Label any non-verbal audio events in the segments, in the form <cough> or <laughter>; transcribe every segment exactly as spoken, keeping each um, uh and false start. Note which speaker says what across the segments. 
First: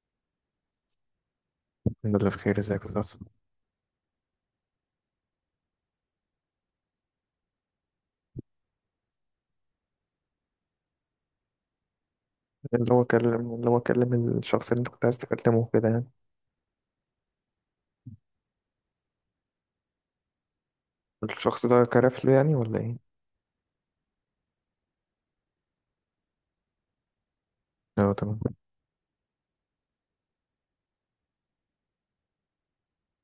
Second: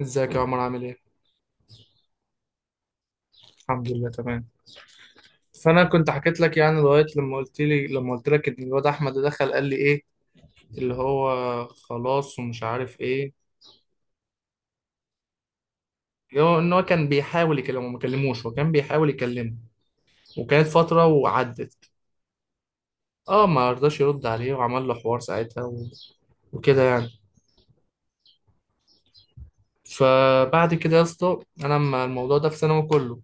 Speaker 1: ازيك يا عمر عامل ايه؟
Speaker 2: الحمد لله بخير ازيك يا أستاذ؟
Speaker 1: الحمد لله تمام. فانا كنت حكيت لك يعني لغايه لما قلت لي لما قلت لك ان الواد احمد ده دخل قال لي ايه، اللي هو خلاص ومش
Speaker 2: اللي
Speaker 1: عارف
Speaker 2: هو
Speaker 1: ايه،
Speaker 2: كلم اللي هو كلم الشخص اللي انت كنت عايز تكلمه كده يعني.
Speaker 1: اللي هو ان هو كان بيحاول يكلمه، ما كلموش، هو كان بيحاول يكلمه وكانت فتره
Speaker 2: الشخص
Speaker 1: وعدت.
Speaker 2: ده كرف له يعني ولا ايه؟
Speaker 1: اه، ما رضاش يرد عليه وعمل له حوار ساعتها و... وكده يعني.
Speaker 2: اه، تمام.
Speaker 1: فبعد كده يا اسطى انا لما الموضوع ده في ثانوي كله،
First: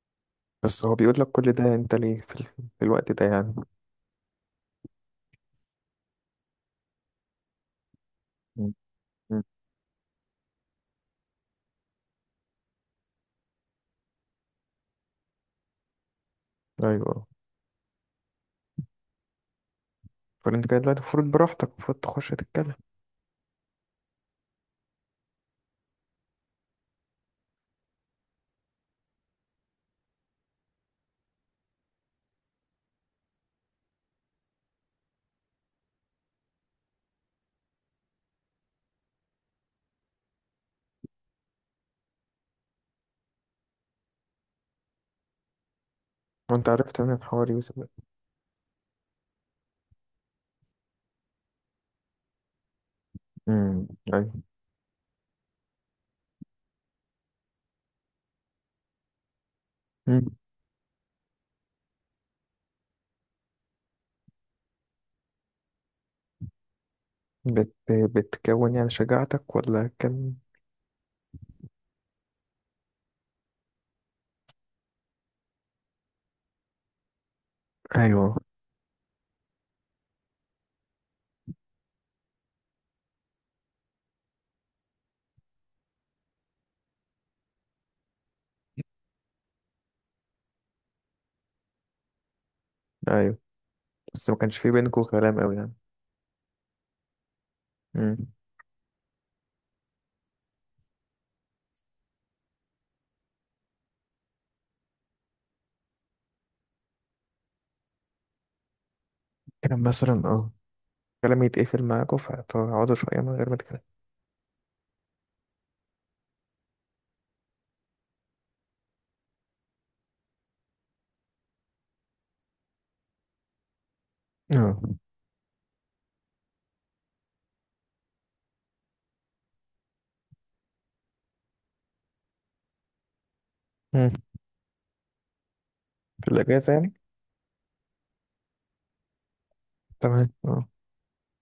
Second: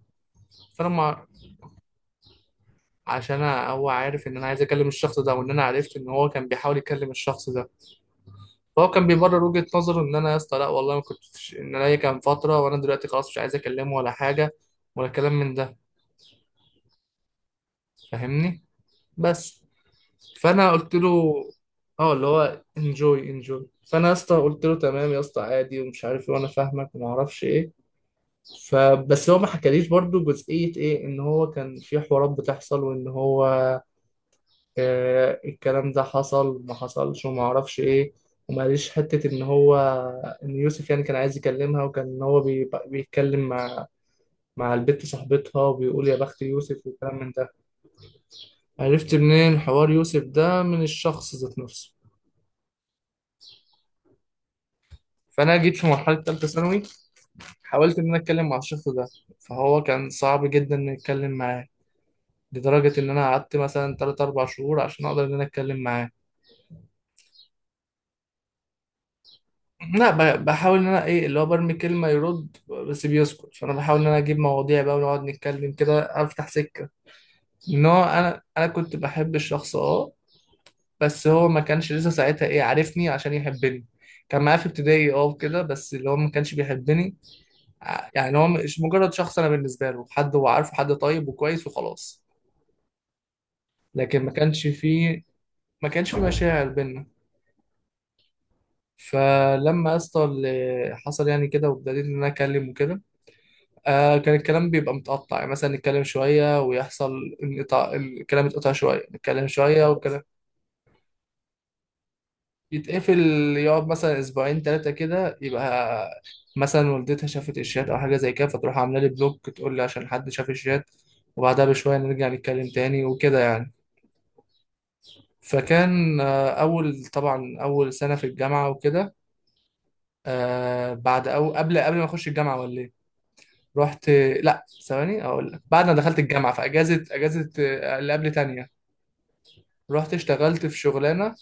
Speaker 2: بس
Speaker 1: فانا
Speaker 2: هو بيقول
Speaker 1: ما
Speaker 2: لك كل ده انت ليه في, ال... في الوقت ده
Speaker 1: عشان
Speaker 2: يعني.
Speaker 1: أنا- هو عارف ان انا عايز اكلم الشخص ده وان انا عرفت ان هو كان بيحاول يكلم الشخص ده،
Speaker 2: م-
Speaker 1: فهو كان
Speaker 2: م.
Speaker 1: بيبرر وجهة نظره ان انا يا اسطى لا والله ما كنتش، ان انا هي كان فترة وانا دلوقتي خلاص مش عايز اكلمه ولا حاجة ولا كلام من ده،
Speaker 2: ايوه.
Speaker 1: فاهمني؟ بس.
Speaker 2: فانت
Speaker 1: فانا
Speaker 2: كده
Speaker 1: قلت
Speaker 2: دلوقتي المفروض
Speaker 1: له
Speaker 2: براحتك، المفروض
Speaker 1: اه، اللي
Speaker 2: تخش
Speaker 1: هو
Speaker 2: تتكلم.
Speaker 1: انجوي انجوي، فانا يا اسطى قلت له تمام يا اسطى، عادي ومش عارف ايه، وانا فاهمك وما اعرفش ايه. فبس هو ما حكاليش برضو جزئية ايه، ان هو كان في حوارات بتحصل وان هو آه، الكلام ده حصل ما حصلش وما اعرفش ايه، وما قاليش حته ان هو ان يوسف يعني كان عايز يكلمها، وكان ان هو بي- بيتكلم مع مع البت صاحبتها وبيقول يا بخت
Speaker 2: وانت
Speaker 1: يوسف
Speaker 2: عرفت من
Speaker 1: والكلام من
Speaker 2: الحوار
Speaker 1: ده.
Speaker 2: يوسف؟
Speaker 1: عرفت منين حوار يوسف ده؟ من الشخص ذات نفسه.
Speaker 2: امم. ايوه.
Speaker 1: فانا جيت في مرحله ثالثه ثانوي، حاولت ان انا اتكلم مع الشخص ده، فهو كان
Speaker 2: م.
Speaker 1: صعب جدا ان اتكلم معاه، لدرجه ان انا قعدت مثلا تلاتة اربعة شهور عشان اقدر ان انا اتكلم معاه.
Speaker 2: بت... بتكون يعني شجاعتك ولا
Speaker 1: لا،
Speaker 2: كان؟
Speaker 1: ب- بحاول ان انا ايه، اللي هو برمي كلمه يرد بس بيسكت، فانا بحاول ان انا اجيب مواضيع بقى ونقعد نتكلم كده، افتح سكه ان هو
Speaker 2: ايوه.
Speaker 1: انا انا كنت بحب الشخص، اه. بس هو ما كانش لسه ساعتها ايه، عارفني عشان يحبني، كان معايا في ابتدائي اه وكده، بس اللي هو ما كانش بيحبني. ع- يعني هو مش مجرد شخص انا بالنسبه له، حد هو عارفه حد طيب وكويس وخلاص،
Speaker 2: ايوه،
Speaker 1: لكن
Speaker 2: بس
Speaker 1: ما
Speaker 2: ما كانش
Speaker 1: كانش
Speaker 2: في بينكم
Speaker 1: فيه،
Speaker 2: كلام قوي يعني.
Speaker 1: ما كانش فيه مشاعر بينا.
Speaker 2: امم.
Speaker 1: فلما يا اسطى اللي حصل يعني كده وابتديت ان انا اكلم وكده، آه كان الكلام بيبقى متقطع، يعني مثلا نتكلم شوية ويحصل انقطاع، الكلام يتقطع شوية، نتكلم
Speaker 2: كان
Speaker 1: شوية
Speaker 2: مثلا
Speaker 1: والكلام
Speaker 2: اه كلام يتقفل معاكوا فتقعدوا
Speaker 1: يتقفل،
Speaker 2: شويه من غير ما تتكلموا.
Speaker 1: يقعد مثلا أسبوعين تلاتة كده، يبقى مثلا والدتها شافت الشات أو حاجة زي كده فتروح عاملة لي بلوك، تقول لي عشان حد شاف الشات، وبعدها بشوية نرجع نتكلم تاني وكده يعني.
Speaker 2: اه.
Speaker 1: فكان آه أول، طبعا أول سنة في الجامعة وكده، آه بعد أو قبل قبل ما أخش الجامعة ولا إيه؟ رحت،
Speaker 2: مم.
Speaker 1: لا ثواني أقول لك، بعد ما دخلت
Speaker 2: في
Speaker 1: الجامعة في
Speaker 2: الأجازة يعني.
Speaker 1: أجازة، أجازة آه، اللي قبل تانية. رحت
Speaker 2: تمام
Speaker 1: اشتغلت
Speaker 2: اه.
Speaker 1: في شغلانه،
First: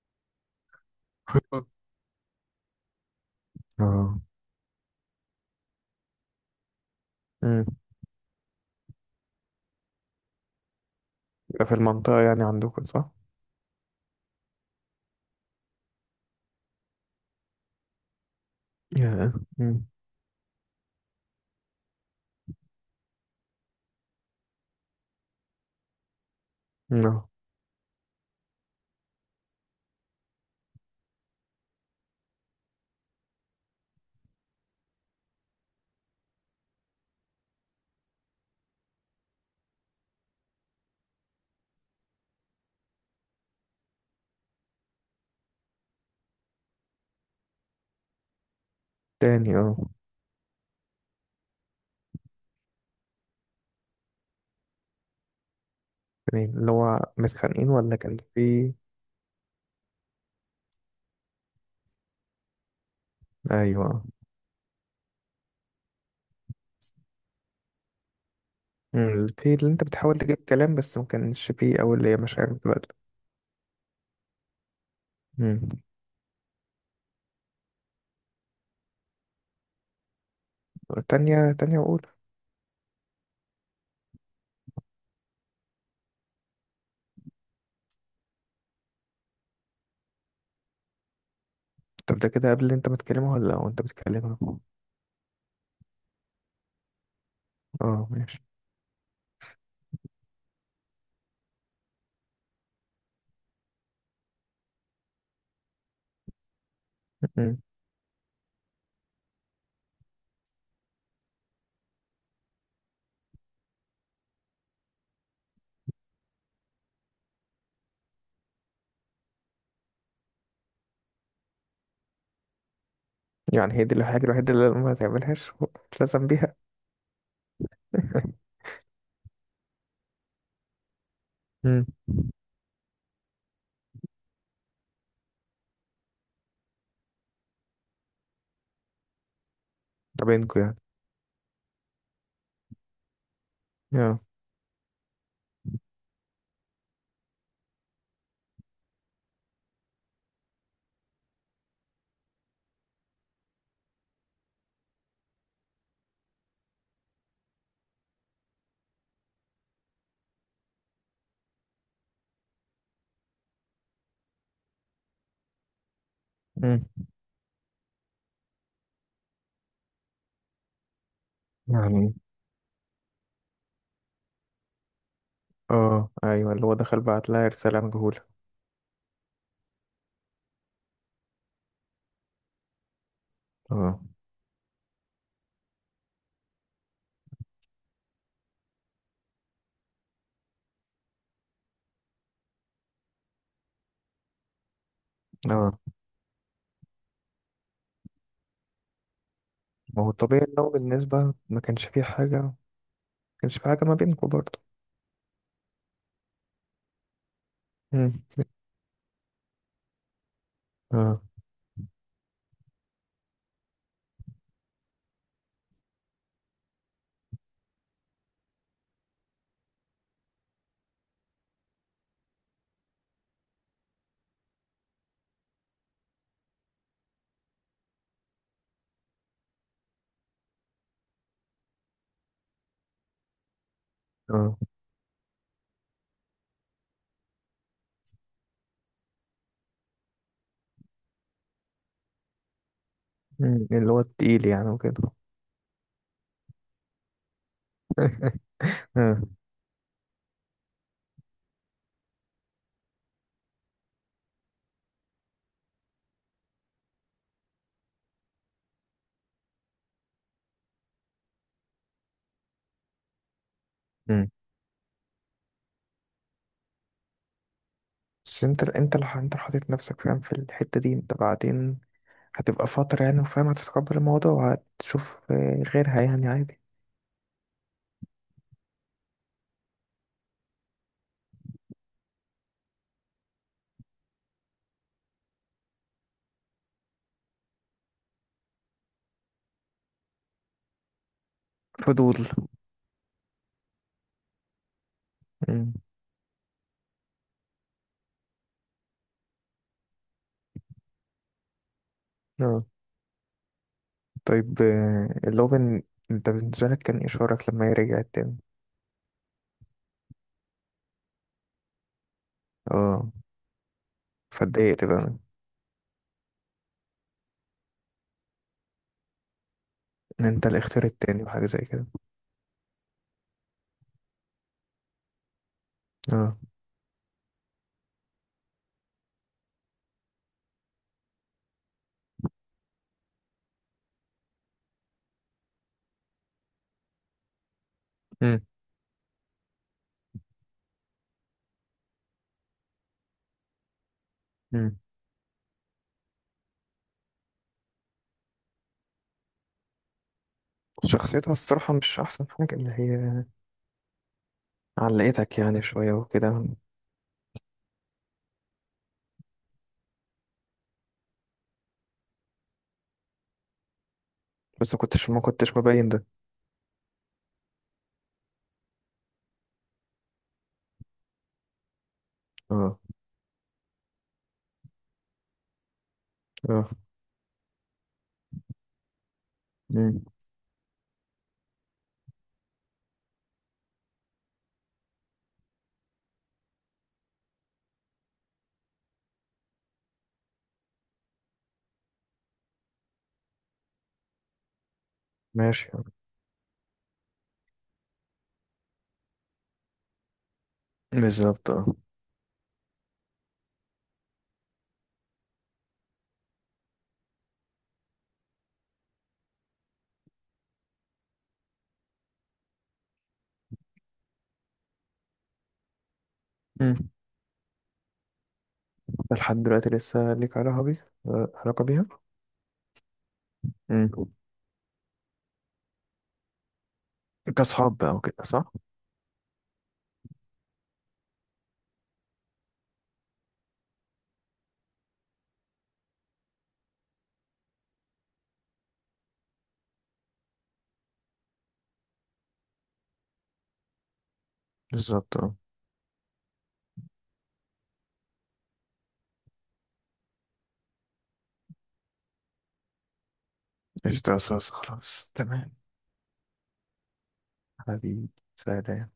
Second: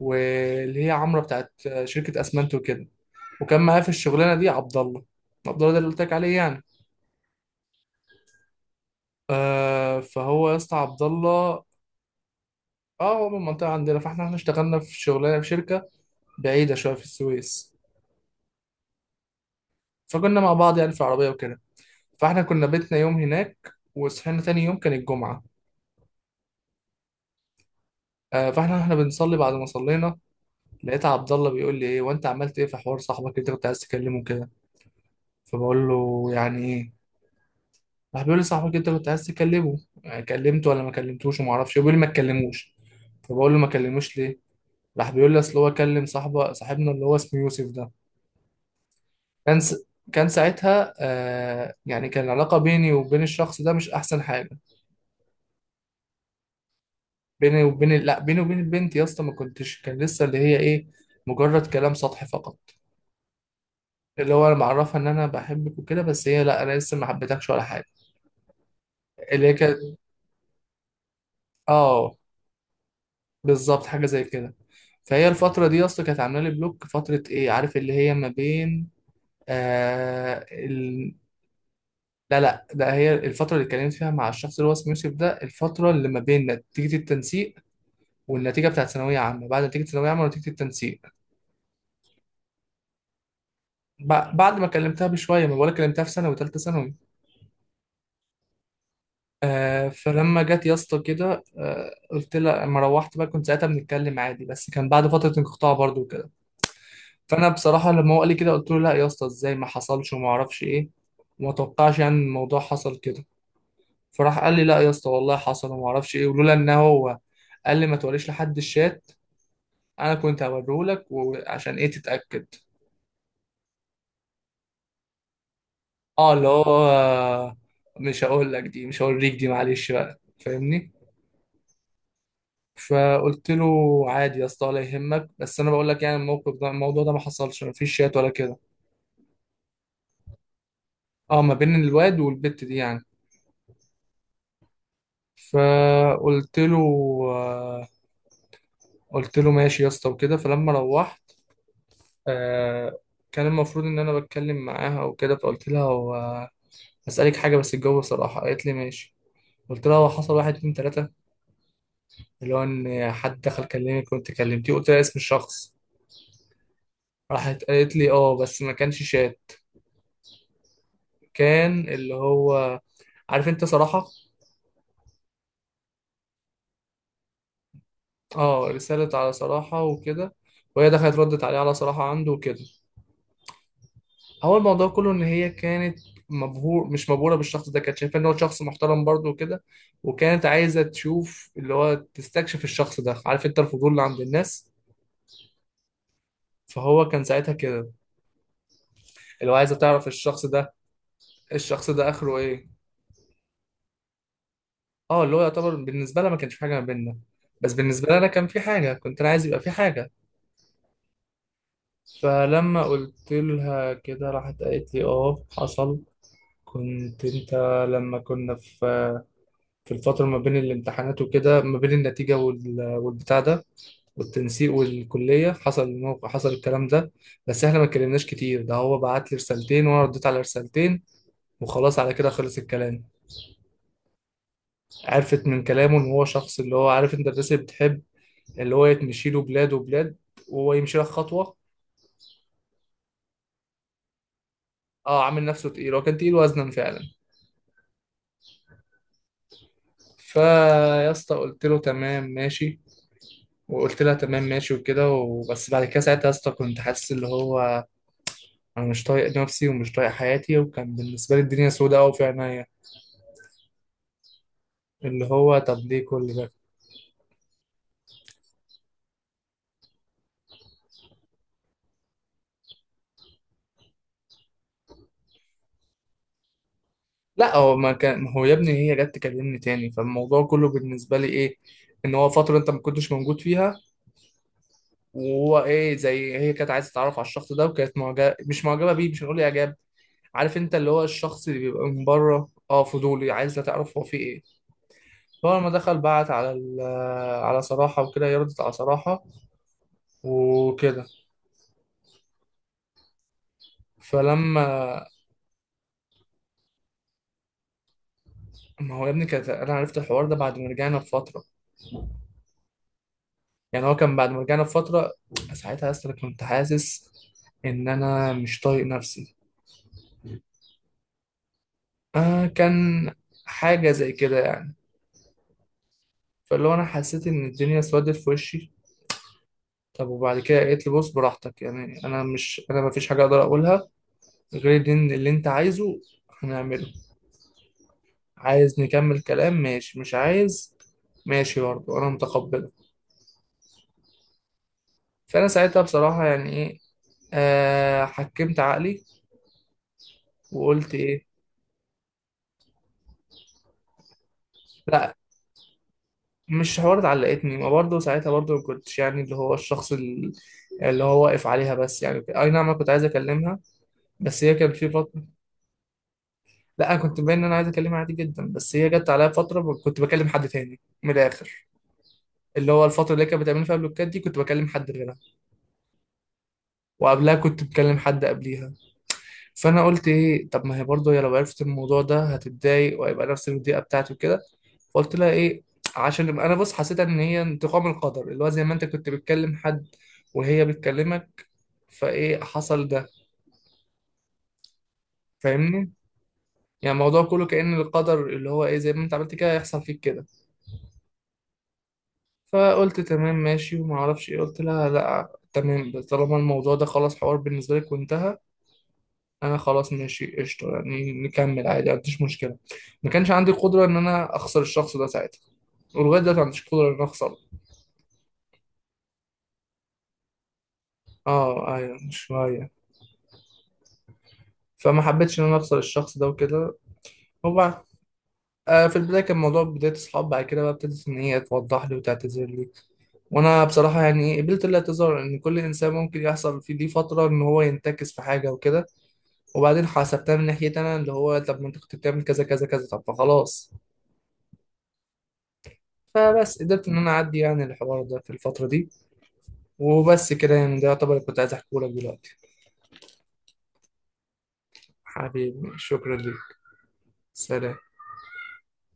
Speaker 1: واللي هي عمرة بتاعت شركه اسمنت وكده، وكان معايا في
Speaker 2: اه.
Speaker 1: الشغلانه دي عبد الله. عبد الله ده اللي قلت لك عليه يعني،
Speaker 2: مم.
Speaker 1: آه. فهو يا اسطى عبد الله،
Speaker 2: ده في المنطقة يعني عندكم صح؟
Speaker 1: اه هو من المنطقه عندنا، فاحنا احنا اشتغلنا في شغلانه في شركه بعيده شويه في السويس،
Speaker 2: يا مم.
Speaker 1: فكنا مع بعض يعني في العربيه وكده. فاحنا كنا بيتنا يوم هناك وصحينا تاني يوم كان الجمعه،
Speaker 2: اه.
Speaker 1: آه فاحنا احنا بنصلي، بعد ما صلينا لقيت عبد الله بيقول لي ايه، وانت عملت ايه في حوار صاحبك اللي انت كنت عايز تكلمه كده؟ فبقول له يعني ايه؟ راح بيقول لي صاحبك انت كنت عايز تكلمه يعني، كلمته ولا ما كلمتوش وما اعرفش؟ بيقول لي ما تكلموش. فبقول له ما كلموش ليه؟ راح بيقول لي اصل هو كلم صاحبه، صاحبنا اللي هو اسمه يوسف ده.
Speaker 2: تاني
Speaker 1: كان
Speaker 2: اه.
Speaker 1: س... كان ساعتها آه يعني كان العلاقه بيني وبين الشخص ده مش احسن حاجه.
Speaker 2: تاني، اللي هو
Speaker 1: بيني
Speaker 2: متخانقين
Speaker 1: وبين
Speaker 2: ولا كان
Speaker 1: لا بيني وبين
Speaker 2: في.
Speaker 1: البنت يا اسطى ما كنتش، كان لسه اللي هي ايه، مجرد كلام سطحي فقط،
Speaker 2: ايوه.
Speaker 1: اللي هو انا معرفها ان انا بحبك وكده، بس هي لا انا لسه ما حبيتكش ولا حاجه.
Speaker 2: مم.
Speaker 1: اللي هي
Speaker 2: في اللي انت
Speaker 1: كانت،
Speaker 2: بتحاول تجيب كلام بس ما كانش فيه، أو اللي
Speaker 1: اه
Speaker 2: هي مشاعر بتبادل.
Speaker 1: بالظبط حاجه زي كده. فهي الفترة
Speaker 2: مم.
Speaker 1: دي أصلا كانت عاملة لي بلوك فترة، إيه عارف، اللي هي ما بين آه ال...
Speaker 2: تانية تانية وأولى.
Speaker 1: لا لا، ده هي الفترة اللي اتكلمت فيها مع الشخص اللي هو اسمه يوسف ده، الفترة اللي ما بين نتيجة التنسيق والنتيجة بتاعت ثانوية عامة، بعد نتيجة ثانوية عامة ونتيجة التنسيق.
Speaker 2: طب ده كده قبل اللي انت بتكلمها ولا وانت
Speaker 1: ب...
Speaker 2: بتكلمها؟
Speaker 1: بعد ما كلمتها بشوية، ما بقولك كلمتها في ثانوي وثالثة ثانوي.
Speaker 2: اه، ماشي.
Speaker 1: آه فلما جت يا اسطى كده آه، قلت لها لما روحت بقى كنت ساعتها بنتكلم عادي، بس كان بعد فترة انقطاع برضو. فانا
Speaker 2: مم.
Speaker 1: بصراحه لما هو قال لي كده قلت له لا يا اسطى ازاي، ما حصلش وما اعرفش ايه، وما توقعش يعني إن الموضوع حصل كده. فراح قال لي لا يا اسطى والله حصل وما اعرفش ايه، ولولا ان هو قال لي ما توريش لحد الشات، انا كنت هوريه لك وعشان ايه تتاكد.
Speaker 2: يعني هي دي الحاجة الوحيدة اللي ما تعملهاش وتلزم
Speaker 1: اه اللي
Speaker 2: بيها.
Speaker 1: هو مش
Speaker 2: <laughs>
Speaker 1: هقول لك دي، مش هوريك دي، معلش بقى فاهمني.
Speaker 2: مم.
Speaker 1: فقلت له عادي يا اسطى ولا يهمك، بس انا بقول لك يعني الموقف ده، الموضوع ده ما حصلش، ما فيش شات ولا كده.
Speaker 2: ده بينكوا يعني.
Speaker 1: اه، ما بين الواد والبت دي يعني.
Speaker 2: اه.
Speaker 1: فقلت له، قلت له ماشي يا اسطى وكده. فلما روحت آه، كان المفروض ان انا بتكلم معاها وكده، فقلت لها هو هسألك حاجة بس الجو صراحة، قالت لي ماشي. قلت لها هو حصل واحد اتنين تلاتة، اللي هو ان حد دخل كلمك وانت كلمتيه، قلت لها اسم الشخص.
Speaker 2: مم.
Speaker 1: راحت قالت لي اه، بس ما كانش شات، كان
Speaker 2: يعني،
Speaker 1: اللي هو عارف انت صراحة.
Speaker 2: اه، ايوه اللي هو دخل بعت لها رسالة مجهولة.
Speaker 1: اه، رسالة على صراحة وكده، وهي دخلت ردت عليه على صراحة عنده وكده.
Speaker 2: اه.
Speaker 1: هو الموضوع كله ان هي كانت مبهور مش مبهوره بالشخص ده، كانت شايفه ان هو شخص محترم برضه وكده، وكانت عايزه تشوف اللي هو تستكشف الشخص ده، عارف انت الفضول اللي عند الناس.
Speaker 2: اه،
Speaker 1: فهو كان ساعتها كده اللي هو عايزه
Speaker 2: ما
Speaker 1: تعرف
Speaker 2: هو الطبيعي
Speaker 1: الشخص
Speaker 2: ان هو
Speaker 1: ده،
Speaker 2: بالنسبة ما كانش
Speaker 1: الشخص
Speaker 2: فيه
Speaker 1: ده
Speaker 2: حاجة
Speaker 1: اخره
Speaker 2: ما
Speaker 1: ايه.
Speaker 2: كانش فيه حاجة ما بينكم برضه.
Speaker 1: اه اللي هو يعتبر بالنسبه لها ما كانش في حاجه ما بيننا، بس بالنسبه
Speaker 2: مم.
Speaker 1: لي انا كان في حاجه، كنت انا عايز يبقى في حاجه.
Speaker 2: اه.
Speaker 1: فلما قلت لها كده راحت قالت لي اه حصل، كنت انت لما كنا في في الفترة ما بين الامتحانات وكده، ما بين النتيجة وال- والبتاع ده، والتنسيق والكلية حصل الموقع، حصل الكلام ده، بس احنا ما اتكلمناش كتير، ده هو بعت لي رسالتين وانا رديت على رسالتين، وخلاص على كده خلص الكلام.
Speaker 2: اه.
Speaker 1: عرفت من كلامه ان هو شخص اللي هو عارف انت الناس اللي بتحب اللي هو يتمشي له بلاد وبلاد وهو يمشي لك خطوة.
Speaker 2: مم. اللي هو التقيل يعني وكده.
Speaker 1: اه عامل نفسه تقيل، هو كان تقيل وزنا فعلا.
Speaker 2: <laughs> اه.
Speaker 1: فيا اسطى قلت له تمام ماشي، وقلت لها تمام ماشي وكده. وبس بعد كده ساعتها يا اسطى كنت حاسس اللي هو انا مش طايق نفسي ومش طايق حياتي، وكان بالنسبه لي الدنيا سوداء قوي في عينيا،
Speaker 2: مم.
Speaker 1: اللي هو طب ليه كل ده.
Speaker 2: بس انت انت اللي انت اللي حاطط نفسك فاهم في الحتة دي. انت بعدين هتبقى فترة يعني، وفاهم هتتقبل الموضوع. هتشوف آه، غيرها يعني عادي.
Speaker 1: لا هو ما كان، ما هو يا ابني هي جت تكلمني تاني، فالموضوع كله بالنسبه لي ايه، ان هو فتره انت ما كنتش موجود فيها، وهو ايه زي هي كانت عايزه تتعرف على الشخص ده، وكانت معجبه، مش معجبه بيه مش هنقول اعجاب، عارف انت اللي هو الشخص اللي بيبقى من
Speaker 2: فضول.
Speaker 1: بره اه، فضولي عايز تعرف هو فيه ايه. فهو لما
Speaker 2: مم.
Speaker 1: دخل بعت على ال- على صراحه وكده، هي ردت على صراحه وكده.
Speaker 2: اه. طيب
Speaker 1: فلما،
Speaker 2: آه، اللي هو بن- انت بالنسبة لك كان ايه شعورك لما هي رجعت تاني؟
Speaker 1: ما هو يا ابني كانت، انا عرفت الحوار ده بعد ما رجعنا بفتره،
Speaker 2: اه،
Speaker 1: يعني هو كان بعد ما رجعنا
Speaker 2: فاتضايقت
Speaker 1: بفتره.
Speaker 2: بقى.
Speaker 1: ساعتها يا اسطى أنا كنت حاسس ان انا مش طايق نفسي،
Speaker 2: ان انت الاختيار التاني وحاجه زي كده.
Speaker 1: آه كان حاجه زي كده يعني.
Speaker 2: اه.
Speaker 1: فاللي هو انا حسيت ان الدنيا اسودت في وشي، طب وبعد كده قالت لي بص براحتك يعني، انا مش انا ما فيش حاجه اقدر اقولها غير ان اللي انت عايزه هنعمله،
Speaker 2: امم.
Speaker 1: عايز نكمل كلام ماشي، مش عايز ماشي برضه انا متقبله.
Speaker 2: امم.
Speaker 1: فانا ساعتها بصراحه يعني ايه، آه حكمت عقلي وقلت إيه،
Speaker 2: شخصيتها الصراحه مش احسن حاجه، اللي هي
Speaker 1: لا
Speaker 2: علقتك يعني شويه وكده.
Speaker 1: مش حوار اتعلقتني، ما برضه ساعتها برضه ما كنتش يعني اللي هو الشخص ال- اللي هو واقف عليها، بس يعني اي نعم انا كنت عايز اكلمها، بس هي كان
Speaker 2: بس ما
Speaker 1: في
Speaker 2: كنتش
Speaker 1: فتره.
Speaker 2: ما كنتش مبين ده.
Speaker 1: لا انا كنت باين ان انا عايز اكلمها عادي جدا، بس هي جت عليا فتره ب- كنت بكلم حد تاني من الاخر، اللي
Speaker 2: اه.
Speaker 1: هو الفتره اللي هي كانت بتعمل فيها بلوكات دي كنت بكلم حد غيرها،
Speaker 2: اه.
Speaker 1: وقبلها كنت بكلم حد قبليها. فانا
Speaker 2: امم.
Speaker 1: قلت ايه، طب ما هي برضه هي لو عرفت الموضوع ده هتتضايق وهيبقى نفس الضيقه بتاعتي وكده، فقلت لها ايه، عشان يبقى انا بص حسيت ان هي انتقام القدر اللي هو زي ما انت كنت بتكلم حد وهي بتكلمك، فايه حصل ده،
Speaker 2: ماشي.
Speaker 1: فاهمني. يعني الموضوع كله كأن القدر اللي هو ايه زي ما انت عملت كده هيحصل فيك كده.
Speaker 2: بالظبط اه.
Speaker 1: فقلت تمام ماشي وما اعرفش ايه، قلت لها لا تمام، طالما الموضوع ده خلاص حوار بالنسبه لك وانتهى، انا خلاص ماشي قشطه يعني نكمل عادي، ما عنديش مشكله، ما كانش عندي القدره ان انا اخسر الشخص ده ساعتها، ولغايه دلوقتي ما عنديش قدره
Speaker 2: امم.
Speaker 1: ان انا اخسره.
Speaker 2: ده لحد دلوقتي لسه ليك علاقه بيها آه، علاقه
Speaker 1: اه
Speaker 2: بيها
Speaker 1: ايوه شويه،
Speaker 2: امم.
Speaker 1: فما حبيتش ان انا اخسر الشخص ده وكده. وبعد
Speaker 2: كاصحاب بقى وكده صح؟
Speaker 1: آه في البدايه كان موضوع بدايه اصحاب، بعد كده بقى ابتدت ان هي توضح لي وتعتذر لي، وانا بصراحه يعني إيه، قبلت الاعتذار، ان كل انسان ممكن يحصل في دي فتره ان هو ينتكس في حاجه وكده، وبعدين حسبتها من ناحيتي انا اللي هو طب ما انت كنت بتعمل كذا كذا كذا، طب فخلاص.
Speaker 2: بالظبط اه.
Speaker 1: فبس قدرت ان انا اعدي يعني الحوار ده في الفترة دي. وبس كده يعني، ده يعتبر اللي كنت عايز احكيه لك دلوقتي.
Speaker 2: قشطة يا أستاذ، خلاص تمام.
Speaker 1: حبيبي شكرا ليك، سلام.
Speaker 2: حبيبي. سلام.